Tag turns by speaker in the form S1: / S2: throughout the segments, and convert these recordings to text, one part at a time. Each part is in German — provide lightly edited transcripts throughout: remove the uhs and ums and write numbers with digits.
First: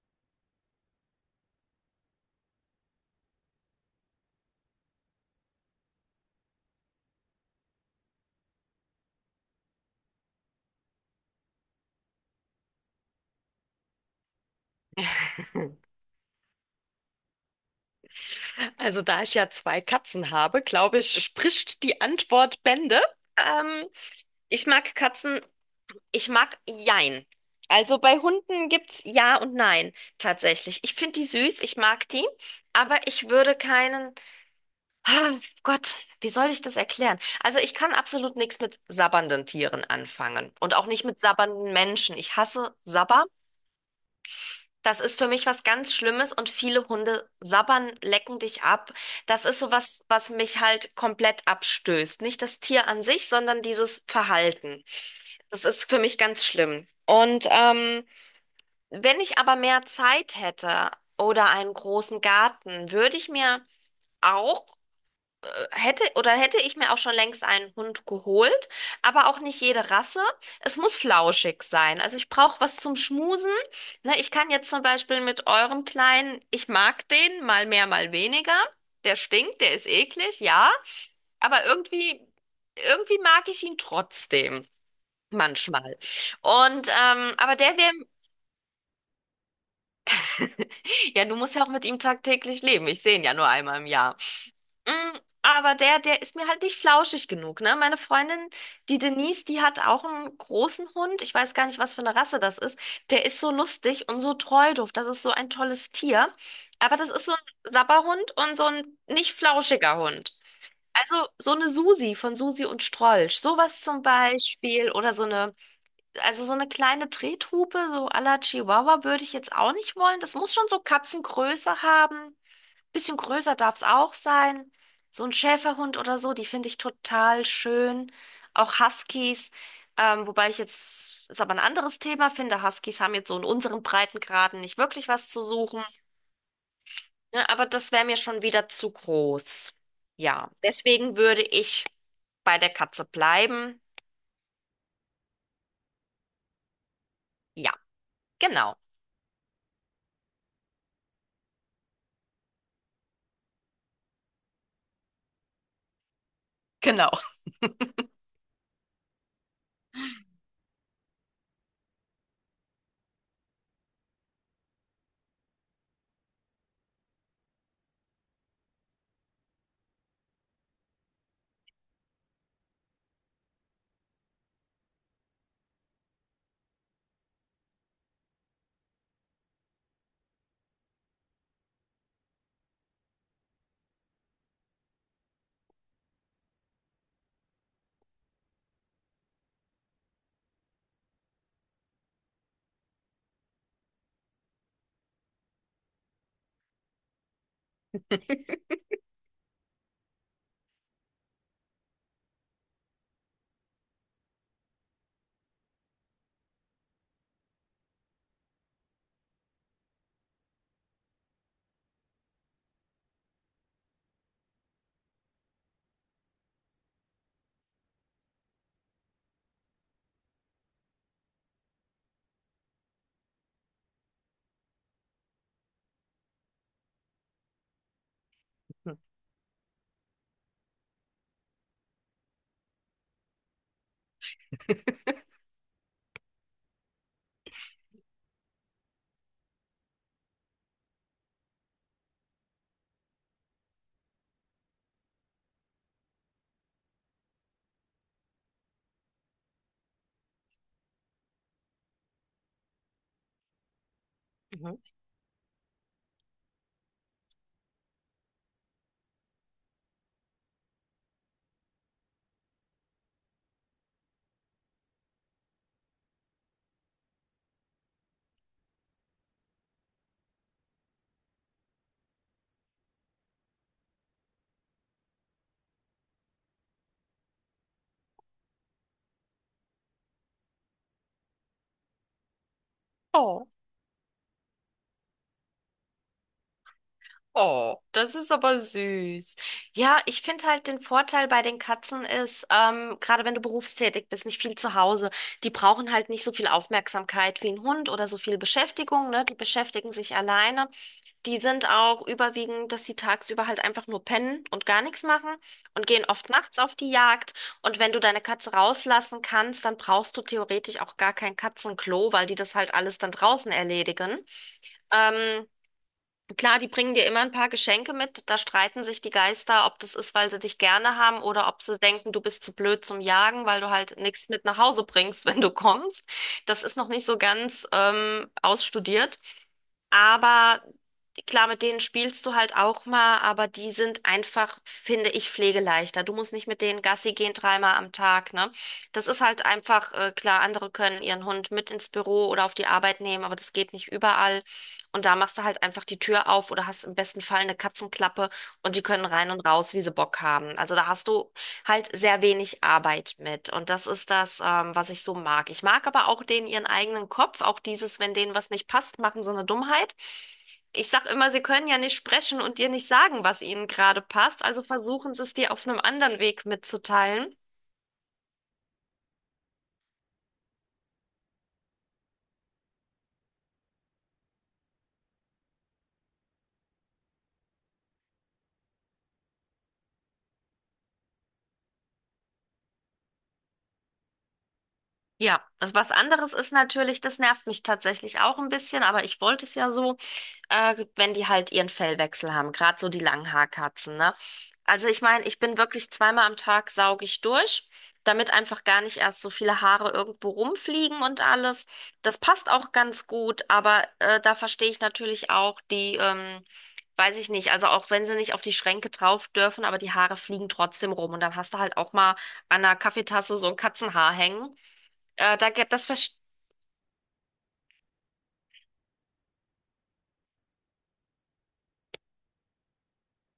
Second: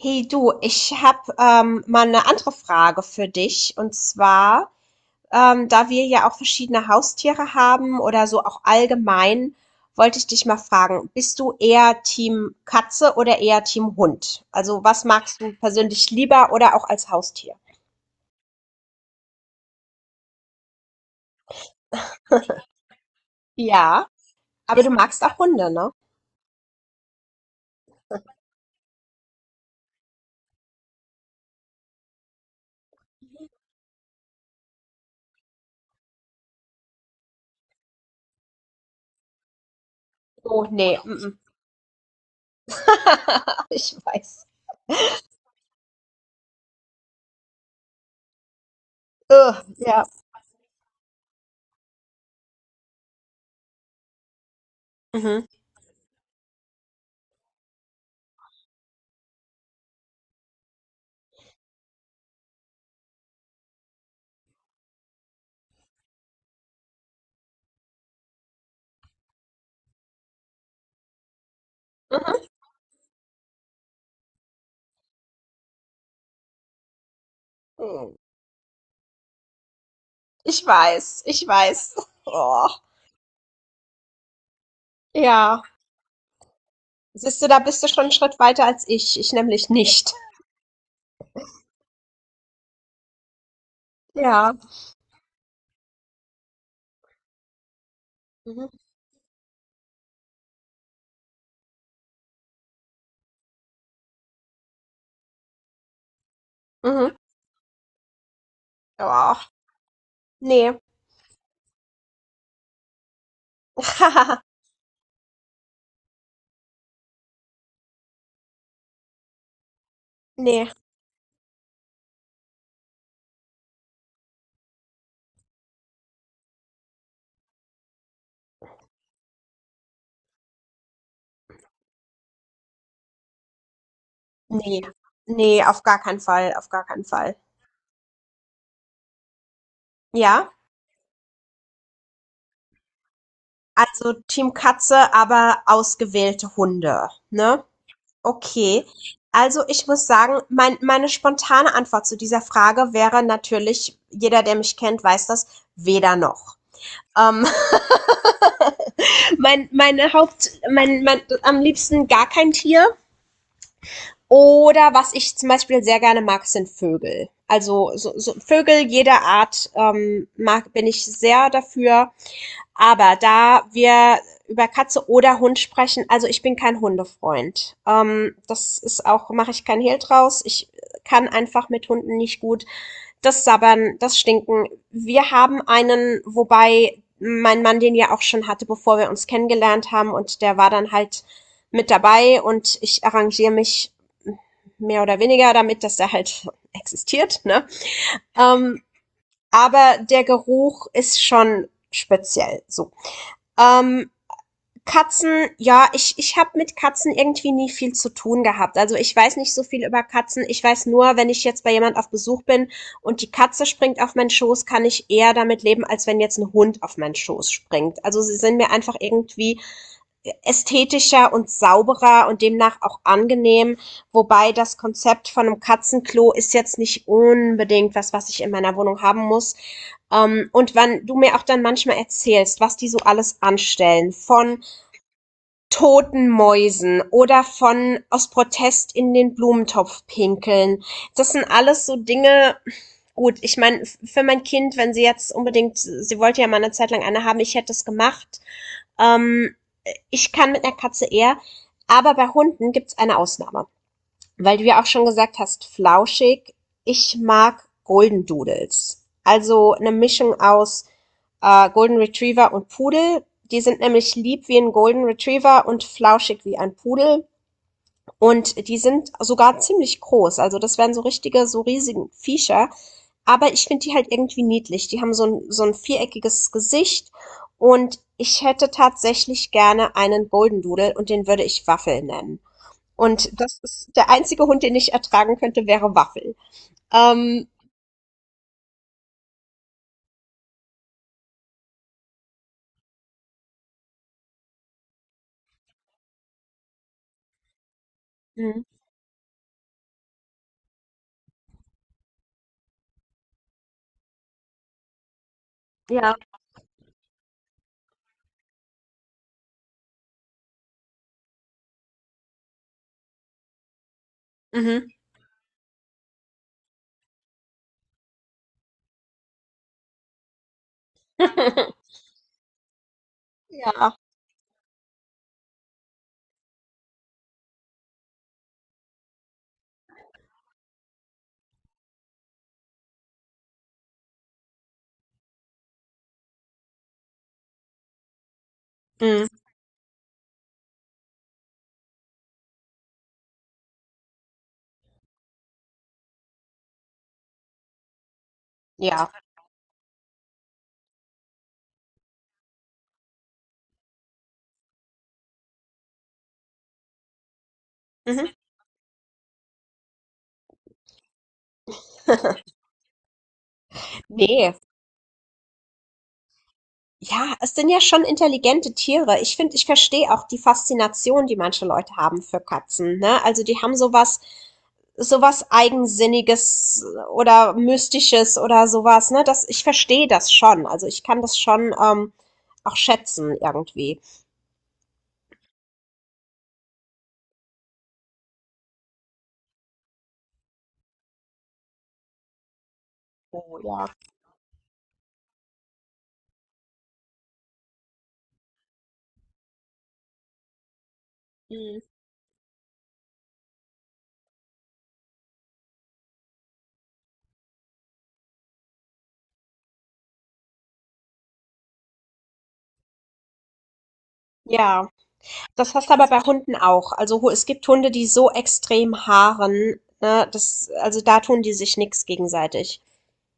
S1: Hey du, ich habe mal eine andere Frage für dich. Und zwar, da wir ja auch verschiedene Haustiere haben oder so auch allgemein, wollte ich dich mal fragen, bist du eher Team Katze oder eher Team Hund? Also was magst du persönlich lieber oder auch als Haustier?
S2: Also da ich ja zwei Katzen habe, glaube ich, spricht die Antwort Bände. Ähm,
S1: Ja,
S2: Ich
S1: aber du
S2: mag
S1: magst auch
S2: Katzen,
S1: Hunde, ne?
S2: ich mag Jein. Also bei Hunden gibt's Ja und Nein tatsächlich. Ich finde die süß, ich mag die, aber ich würde keinen. Ah, Gott, wie soll ich das erklären? Also ich kann absolut nichts mit sabbernden Tieren anfangen
S1: Oh,
S2: und auch
S1: nee,
S2: nicht
S1: mm,
S2: mit
S1: mm.
S2: sabbernden Menschen. Ich hasse Sabber.
S1: Ich weiß.
S2: Das ist für mich was ganz Schlimmes, und viele Hunde sabbern, lecken dich ab. Das ist
S1: Ugh,
S2: so
S1: ja.
S2: was, was mich halt komplett abstößt. Nicht das Tier an sich, sondern dieses Verhalten.
S1: Mhm.
S2: Das ist für mich ganz schlimm. Und wenn ich aber mehr Zeit hätte oder einen großen Garten, würde ich mir auch hätte oder hätte ich mir auch schon längst einen Hund geholt, aber auch nicht jede Rasse. Es muss flauschig sein. Also ich brauche was zum Schmusen. Ne, ich kann jetzt zum Beispiel mit eurem Kleinen, ich mag den, mal mehr, mal
S1: Mhm.
S2: weniger. Der stinkt, der ist eklig,
S1: Ich
S2: ja.
S1: weiß, ich
S2: Aber
S1: weiß.
S2: irgendwie,
S1: Oh,
S2: irgendwie mag ich ihn trotzdem.
S1: ja.
S2: Manchmal. Und,
S1: Siehst du,
S2: aber
S1: da
S2: der
S1: bist du
S2: wäre,
S1: schon einen Schritt weiter als ich. Ich nämlich nicht.
S2: ja, du musst ja auch mit ihm tagtäglich leben. Ich sehe ihn ja nur einmal im Jahr.
S1: Ja.
S2: Mm, Aber der ist mir halt nicht flauschig genug, ne? Meine Freundin,
S1: Mhm.
S2: die Denise, die hat auch einen großen Hund. Ich weiß gar nicht, was für eine Rasse das ist. Der ist so lustig und so treudof. Das ist so ein tolles Tier. Aber das
S1: Mhm.
S2: ist so ein Sabberhund und so ein nicht
S1: Ja.
S2: flauschiger Hund.
S1: Nee.
S2: Also so eine Susi von Susi und Strolch. Sowas zum Beispiel. Oder so eine, also so eine kleine Trethupe, so à la Chihuahua würde ich jetzt auch nicht wollen. Das muss schon
S1: Nee.
S2: so Katzengröße haben, bisschen größer darf es auch sein. So ein Schäferhund oder so, die finde ich total schön. Auch Huskies, wobei ich jetzt, ist aber ein anderes Thema, finde, Huskies haben jetzt so in unseren Breitengraden nicht
S1: Nee.
S2: wirklich was zu
S1: Nee, auf
S2: suchen.
S1: gar keinen Fall. Auf gar keinen Fall.
S2: Ne, aber das wäre mir schon wieder zu groß.
S1: Ja.
S2: Ja, deswegen würde ich bei der Katze bleiben.
S1: Also Team Katze, aber ausgewählte Hunde. Ne?
S2: Ja, genau,
S1: Okay. Also ich muss sagen, meine spontane Antwort zu dieser Frage wäre natürlich, jeder, der mich kennt, weiß das, weder noch.
S2: genau.
S1: Ähm, mein, meine Haupt, mein, am liebsten gar kein Tier. Oder was ich zum Beispiel sehr gerne mag, sind Vögel. Also so Vögel jeder Art mag, bin ich sehr dafür. Aber da wir über Katze oder Hund sprechen, also ich bin kein Hundefreund. Das ist auch, mache ich kein Hehl draus. Ich kann einfach mit Hunden nicht gut das Sabbern, das Stinken. Wir haben einen, wobei mein Mann den ja auch schon hatte, bevor wir uns kennengelernt haben und der war dann halt mit dabei und ich arrangiere mich mehr oder weniger damit, dass der halt existiert, ne? Ähm, aber der Geruch ist schon speziell so. Ähm, Katzen, ja, ich habe mit Katzen irgendwie nie viel zu tun gehabt. Also ich weiß nicht so viel über Katzen. Ich weiß nur, wenn ich jetzt bei jemand auf Besuch bin und die Katze springt auf meinen Schoß, kann ich eher damit leben, als wenn jetzt ein Hund auf meinen Schoß springt. Also sie sind mir einfach irgendwie ästhetischer und sauberer und demnach auch angenehm. Wobei das Konzept von einem Katzenklo ist jetzt nicht unbedingt was, was ich in meiner Wohnung haben muss. Und wenn du mir auch dann manchmal erzählst, was die so alles anstellen, von toten Mäusen oder von aus Protest in den Blumentopf pinkeln. Das sind alles so Dinge, gut, ich meine, für mein Kind, wenn sie jetzt unbedingt, sie wollte ja mal eine Zeit lang eine haben, ich hätte es gemacht. Ähm, ich kann mit einer Katze eher, aber bei Hunden gibt's eine Ausnahme. Weil du
S2: Mhm.
S1: ja auch schon gesagt hast, flauschig. Ich mag Golden Doodles. Also eine Mischung aus Golden Retriever und Pudel. Die sind nämlich lieb wie ein Golden Retriever und flauschig wie ein Pudel. Und die sind sogar ziemlich groß. Also das wären so richtige, so riesige Viecher. Aber ich finde die halt irgendwie niedlich. Die haben so ein viereckiges Gesicht. Und ich hätte tatsächlich gerne einen Golden Doodle und den würde ich Waffel nennen. Und
S2: Oh.
S1: das ist der einzige Hund, den ich ertragen könnte, wäre Waffel. Ähm,
S2: Oh, das ist aber süß. Ja, ich finde halt, den Vorteil bei den Katzen ist, gerade wenn du berufstätig bist, nicht viel zu Hause, die brauchen halt nicht so viel Aufmerksamkeit wie ein Hund oder so viel
S1: Mhm.
S2: Beschäftigung, ne? Die beschäftigen sich alleine. Die sind auch überwiegend, dass sie tagsüber halt einfach nur pennen und gar nichts machen und gehen
S1: Ja.
S2: oft nachts auf die Jagd. Und wenn du deine Katze rauslassen kannst, dann brauchst du theoretisch auch gar kein Katzenklo, weil die das halt alles dann draußen erledigen.
S1: Mhm.
S2: Ähm, Klar, die bringen dir immer ein paar Geschenke mit. Da streiten sich die Geister, ob das ist, weil sie dich gerne haben, oder ob sie denken, du bist zu blöd zum Jagen, weil du
S1: Ja.
S2: halt nichts mit nach Hause bringst, wenn du kommst. Das ist noch nicht so ganz ausstudiert. Aber klar, mit denen spielst du halt auch mal, aber die sind einfach, finde ich, pflegeleichter. Du musst nicht mit denen Gassi gehen dreimal am Tag, ne? Das ist
S1: Mhm.
S2: halt einfach, klar, andere können ihren Hund mit ins Büro oder auf die Arbeit nehmen, aber das geht nicht überall. Und da machst du halt einfach die Tür auf oder hast im besten Fall eine Katzenklappe, und die können
S1: Ja.
S2: rein und raus, wie sie Bock haben. Also da hast du halt sehr wenig Arbeit mit. Und das ist das, was ich so mag. Ich mag aber auch denen ihren eigenen Kopf, auch dieses, wenn
S1: Mhm.
S2: denen was nicht passt, machen so eine Dummheit. Ich sag immer, sie können ja nicht sprechen und dir nicht sagen, was ihnen gerade passt,
S1: Nee.
S2: also versuchen sie es dir auf einem anderen Weg
S1: Ja,
S2: mitzuteilen.
S1: es sind ja schon intelligente Tiere. Ich finde, ich verstehe auch die Faszination, die manche Leute haben für Katzen, ne? Also die haben sowas, sowas Eigensinniges oder Mystisches oder sowas, ne? Ich verstehe das schon. Also ich kann das schon auch schätzen irgendwie.
S2: Ja, das was anderes ist natürlich, das nervt mich tatsächlich auch ein bisschen, aber ich wollte es ja so, wenn die halt ihren Fellwechsel haben, gerade so die
S1: Oh ja.
S2: Langhaarkatzen, ne? Also ich meine, ich bin wirklich, zweimal am Tag sauge ich durch, damit einfach gar nicht erst so viele Haare irgendwo rumfliegen und alles.
S1: Mhm.
S2: Das passt auch ganz gut, aber da verstehe ich natürlich auch die, weiß ich nicht, also auch wenn sie nicht auf die Schränke drauf dürfen, aber die Haare fliegen trotzdem rum, und dann hast du halt auch mal an einer Kaffeetasse so ein Katzenhaar hängen.
S1: Ja.
S2: Da, ge-
S1: Das
S2: das
S1: hast du aber
S2: verst-
S1: bei Hunden auch. Also es gibt Hunde, die so extrem haaren, ne, das, also da tun die sich nix gegenseitig.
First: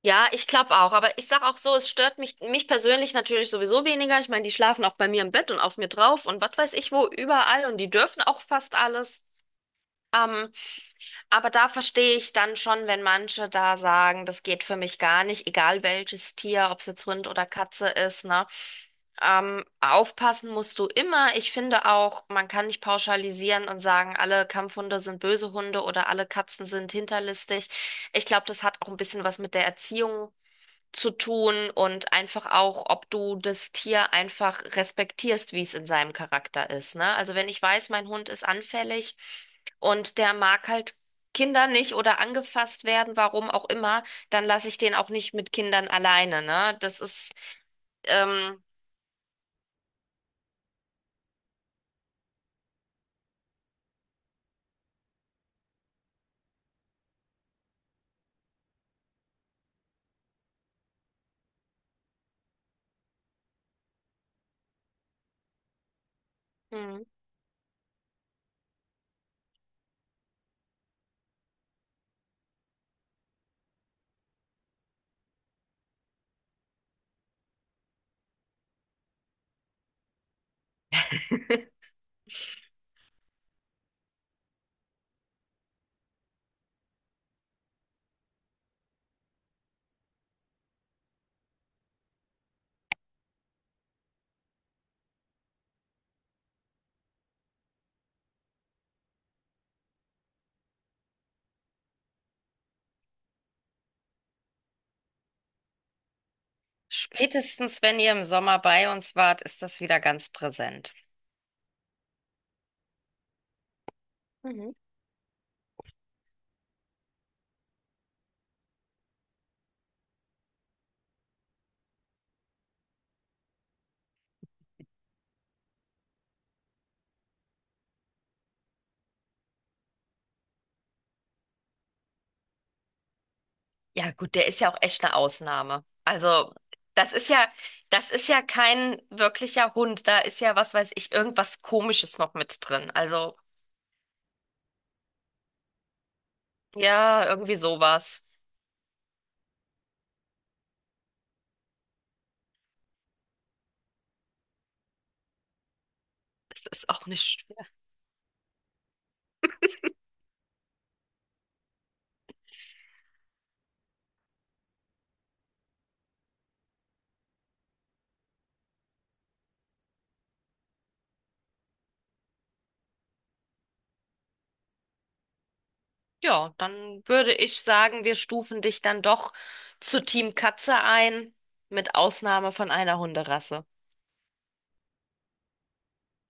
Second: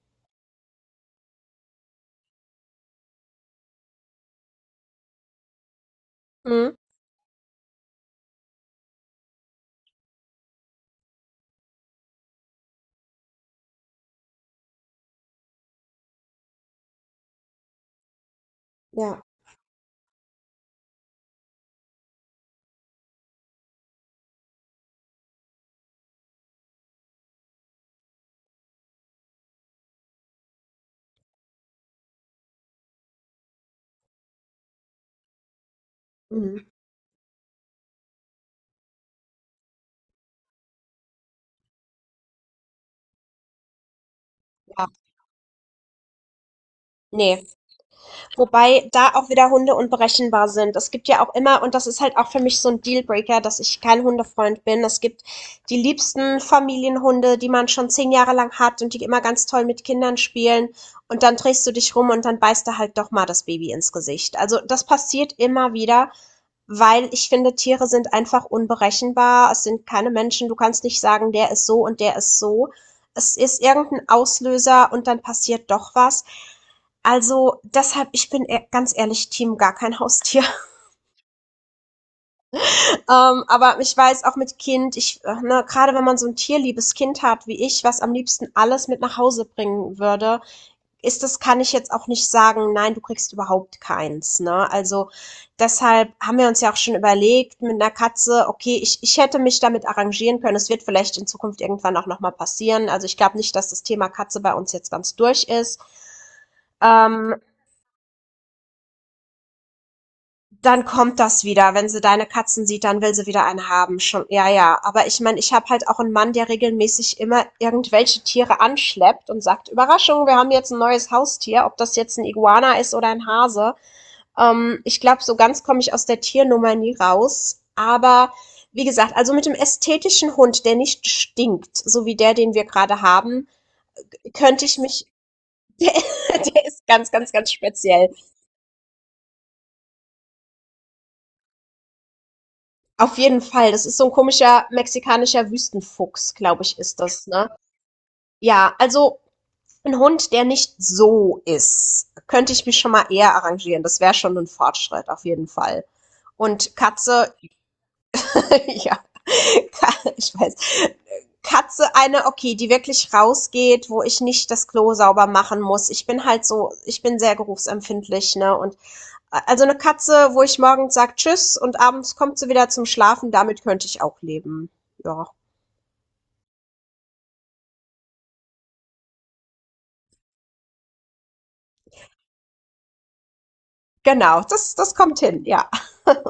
S2: ja, ich glaube auch, aber ich sag auch so, es stört mich, mich persönlich natürlich sowieso weniger. Ich meine, die schlafen auch bei mir im Bett und auf mir drauf und was weiß
S1: Mhm.
S2: ich wo, überall, und die dürfen auch fast alles. Ähm, Aber da verstehe ich dann schon, wenn manche da sagen, das geht für mich gar nicht, egal welches Tier, ob es jetzt Hund oder Katze ist, ne?
S1: Ja.
S2: Aufpassen musst du immer. Ich finde auch, man kann nicht pauschalisieren und sagen, alle Kampfhunde sind böse Hunde oder alle Katzen sind hinterlistig. Ich glaube, das hat auch ein bisschen was mit der Erziehung zu tun und einfach auch, ob du das Tier einfach respektierst, wie es in seinem
S1: Mhm.
S2: Charakter ist, ne? Also wenn ich weiß, mein Hund ist anfällig und der mag halt Kinder nicht oder angefasst werden, warum auch immer, dann lasse ich
S1: Ja.
S2: den auch nicht mit Kindern alleine, ne? Das ist,
S1: Nee.
S2: ähm,
S1: Wobei da auch wieder Hunde unberechenbar sind. Es gibt ja auch immer, und das ist halt auch für mich so ein Dealbreaker, dass ich kein Hundefreund bin. Es gibt die liebsten Familienhunde, die man schon 10 Jahre lang hat und die immer ganz toll mit Kindern spielen. Und dann drehst du dich rum und dann beißt er halt doch mal das Baby ins Gesicht. Also das passiert immer wieder.
S2: Mhm.
S1: Weil ich finde, Tiere sind einfach unberechenbar. Es sind keine Menschen. Du kannst nicht sagen, der ist so und der ist so. Es ist irgendein Auslöser und dann passiert doch was. Also deshalb, ich bin ganz ehrlich, Team gar kein Haustier. Aber ich weiß auch mit Kind, ich, ne, gerade wenn man so ein tierliebes Kind hat wie ich, was am liebsten alles mit nach Hause bringen würde, ist das, kann ich jetzt auch nicht sagen, nein, du kriegst überhaupt keins. Ne? Also deshalb haben wir uns ja auch schon überlegt mit einer Katze, okay, ich hätte mich damit arrangieren können. Es wird vielleicht in Zukunft irgendwann auch nochmal passieren. Also ich glaube nicht, dass das Thema Katze bei uns jetzt ganz durch ist. Ähm,
S2: Spätestens wenn ihr im Sommer bei uns wart, ist das wieder ganz
S1: dann
S2: präsent.
S1: kommt das wieder. Wenn sie deine Katzen sieht, dann will sie wieder eine haben. Schon, ja,
S2: Mhm.
S1: ja. Aber ich meine, ich habe halt auch einen Mann, der regelmäßig immer irgendwelche Tiere anschleppt und sagt, Überraschung, wir haben jetzt ein neues Haustier, ob das jetzt ein Iguana ist oder ein Hase. Ich glaube, so ganz komme ich aus der Tiernummer nie raus. Aber wie gesagt, also mit dem ästhetischen Hund, der nicht stinkt, so wie der, den wir gerade haben,
S2: Ja, gut, der ist
S1: könnte
S2: ja
S1: ich
S2: auch echt
S1: mich.
S2: eine Ausnahme.
S1: Der,
S2: Also,
S1: der ist ganz,
S2: das ist
S1: ganz,
S2: ja,
S1: ganz speziell.
S2: das ist ja kein wirklicher Hund. Da ist ja, was weiß ich, irgendwas Komisches noch mit drin.
S1: Auf
S2: Also,
S1: jeden Fall. Das ist so ein komischer mexikanischer Wüstenfuchs, glaube ich, ist das,
S2: ja,
S1: ne?
S2: irgendwie sowas.
S1: Ja, also ein Hund, der nicht so ist, könnte ich mich schon mal eher arrangieren. Das wäre schon ein Fortschritt, auf jeden Fall.
S2: Es
S1: Und
S2: ist auch
S1: Katze,
S2: nicht.
S1: Ja, ich weiß. Katze eine, okay, die wirklich rausgeht, wo ich nicht das Klo sauber machen muss. Ich bin halt so, ich bin sehr geruchsempfindlich, ne? Und also eine Katze, wo ich morgens sag Tschüss und abends kommt sie wieder zum Schlafen, damit könnte ich auch leben. Ja.
S2: Ja, dann würde ich sagen, wir stufen dich dann doch zu Team Katze ein, mit Ausnahme von einer Hunderasse.
S1: Genau, das kommt hin, ja.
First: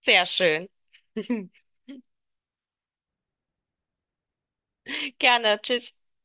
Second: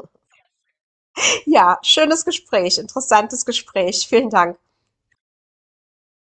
S2: Sehr schön.
S1: Ja, schönes Gespräch, interessantes Gespräch. Vielen Dank.
S2: Gerne, tschüss.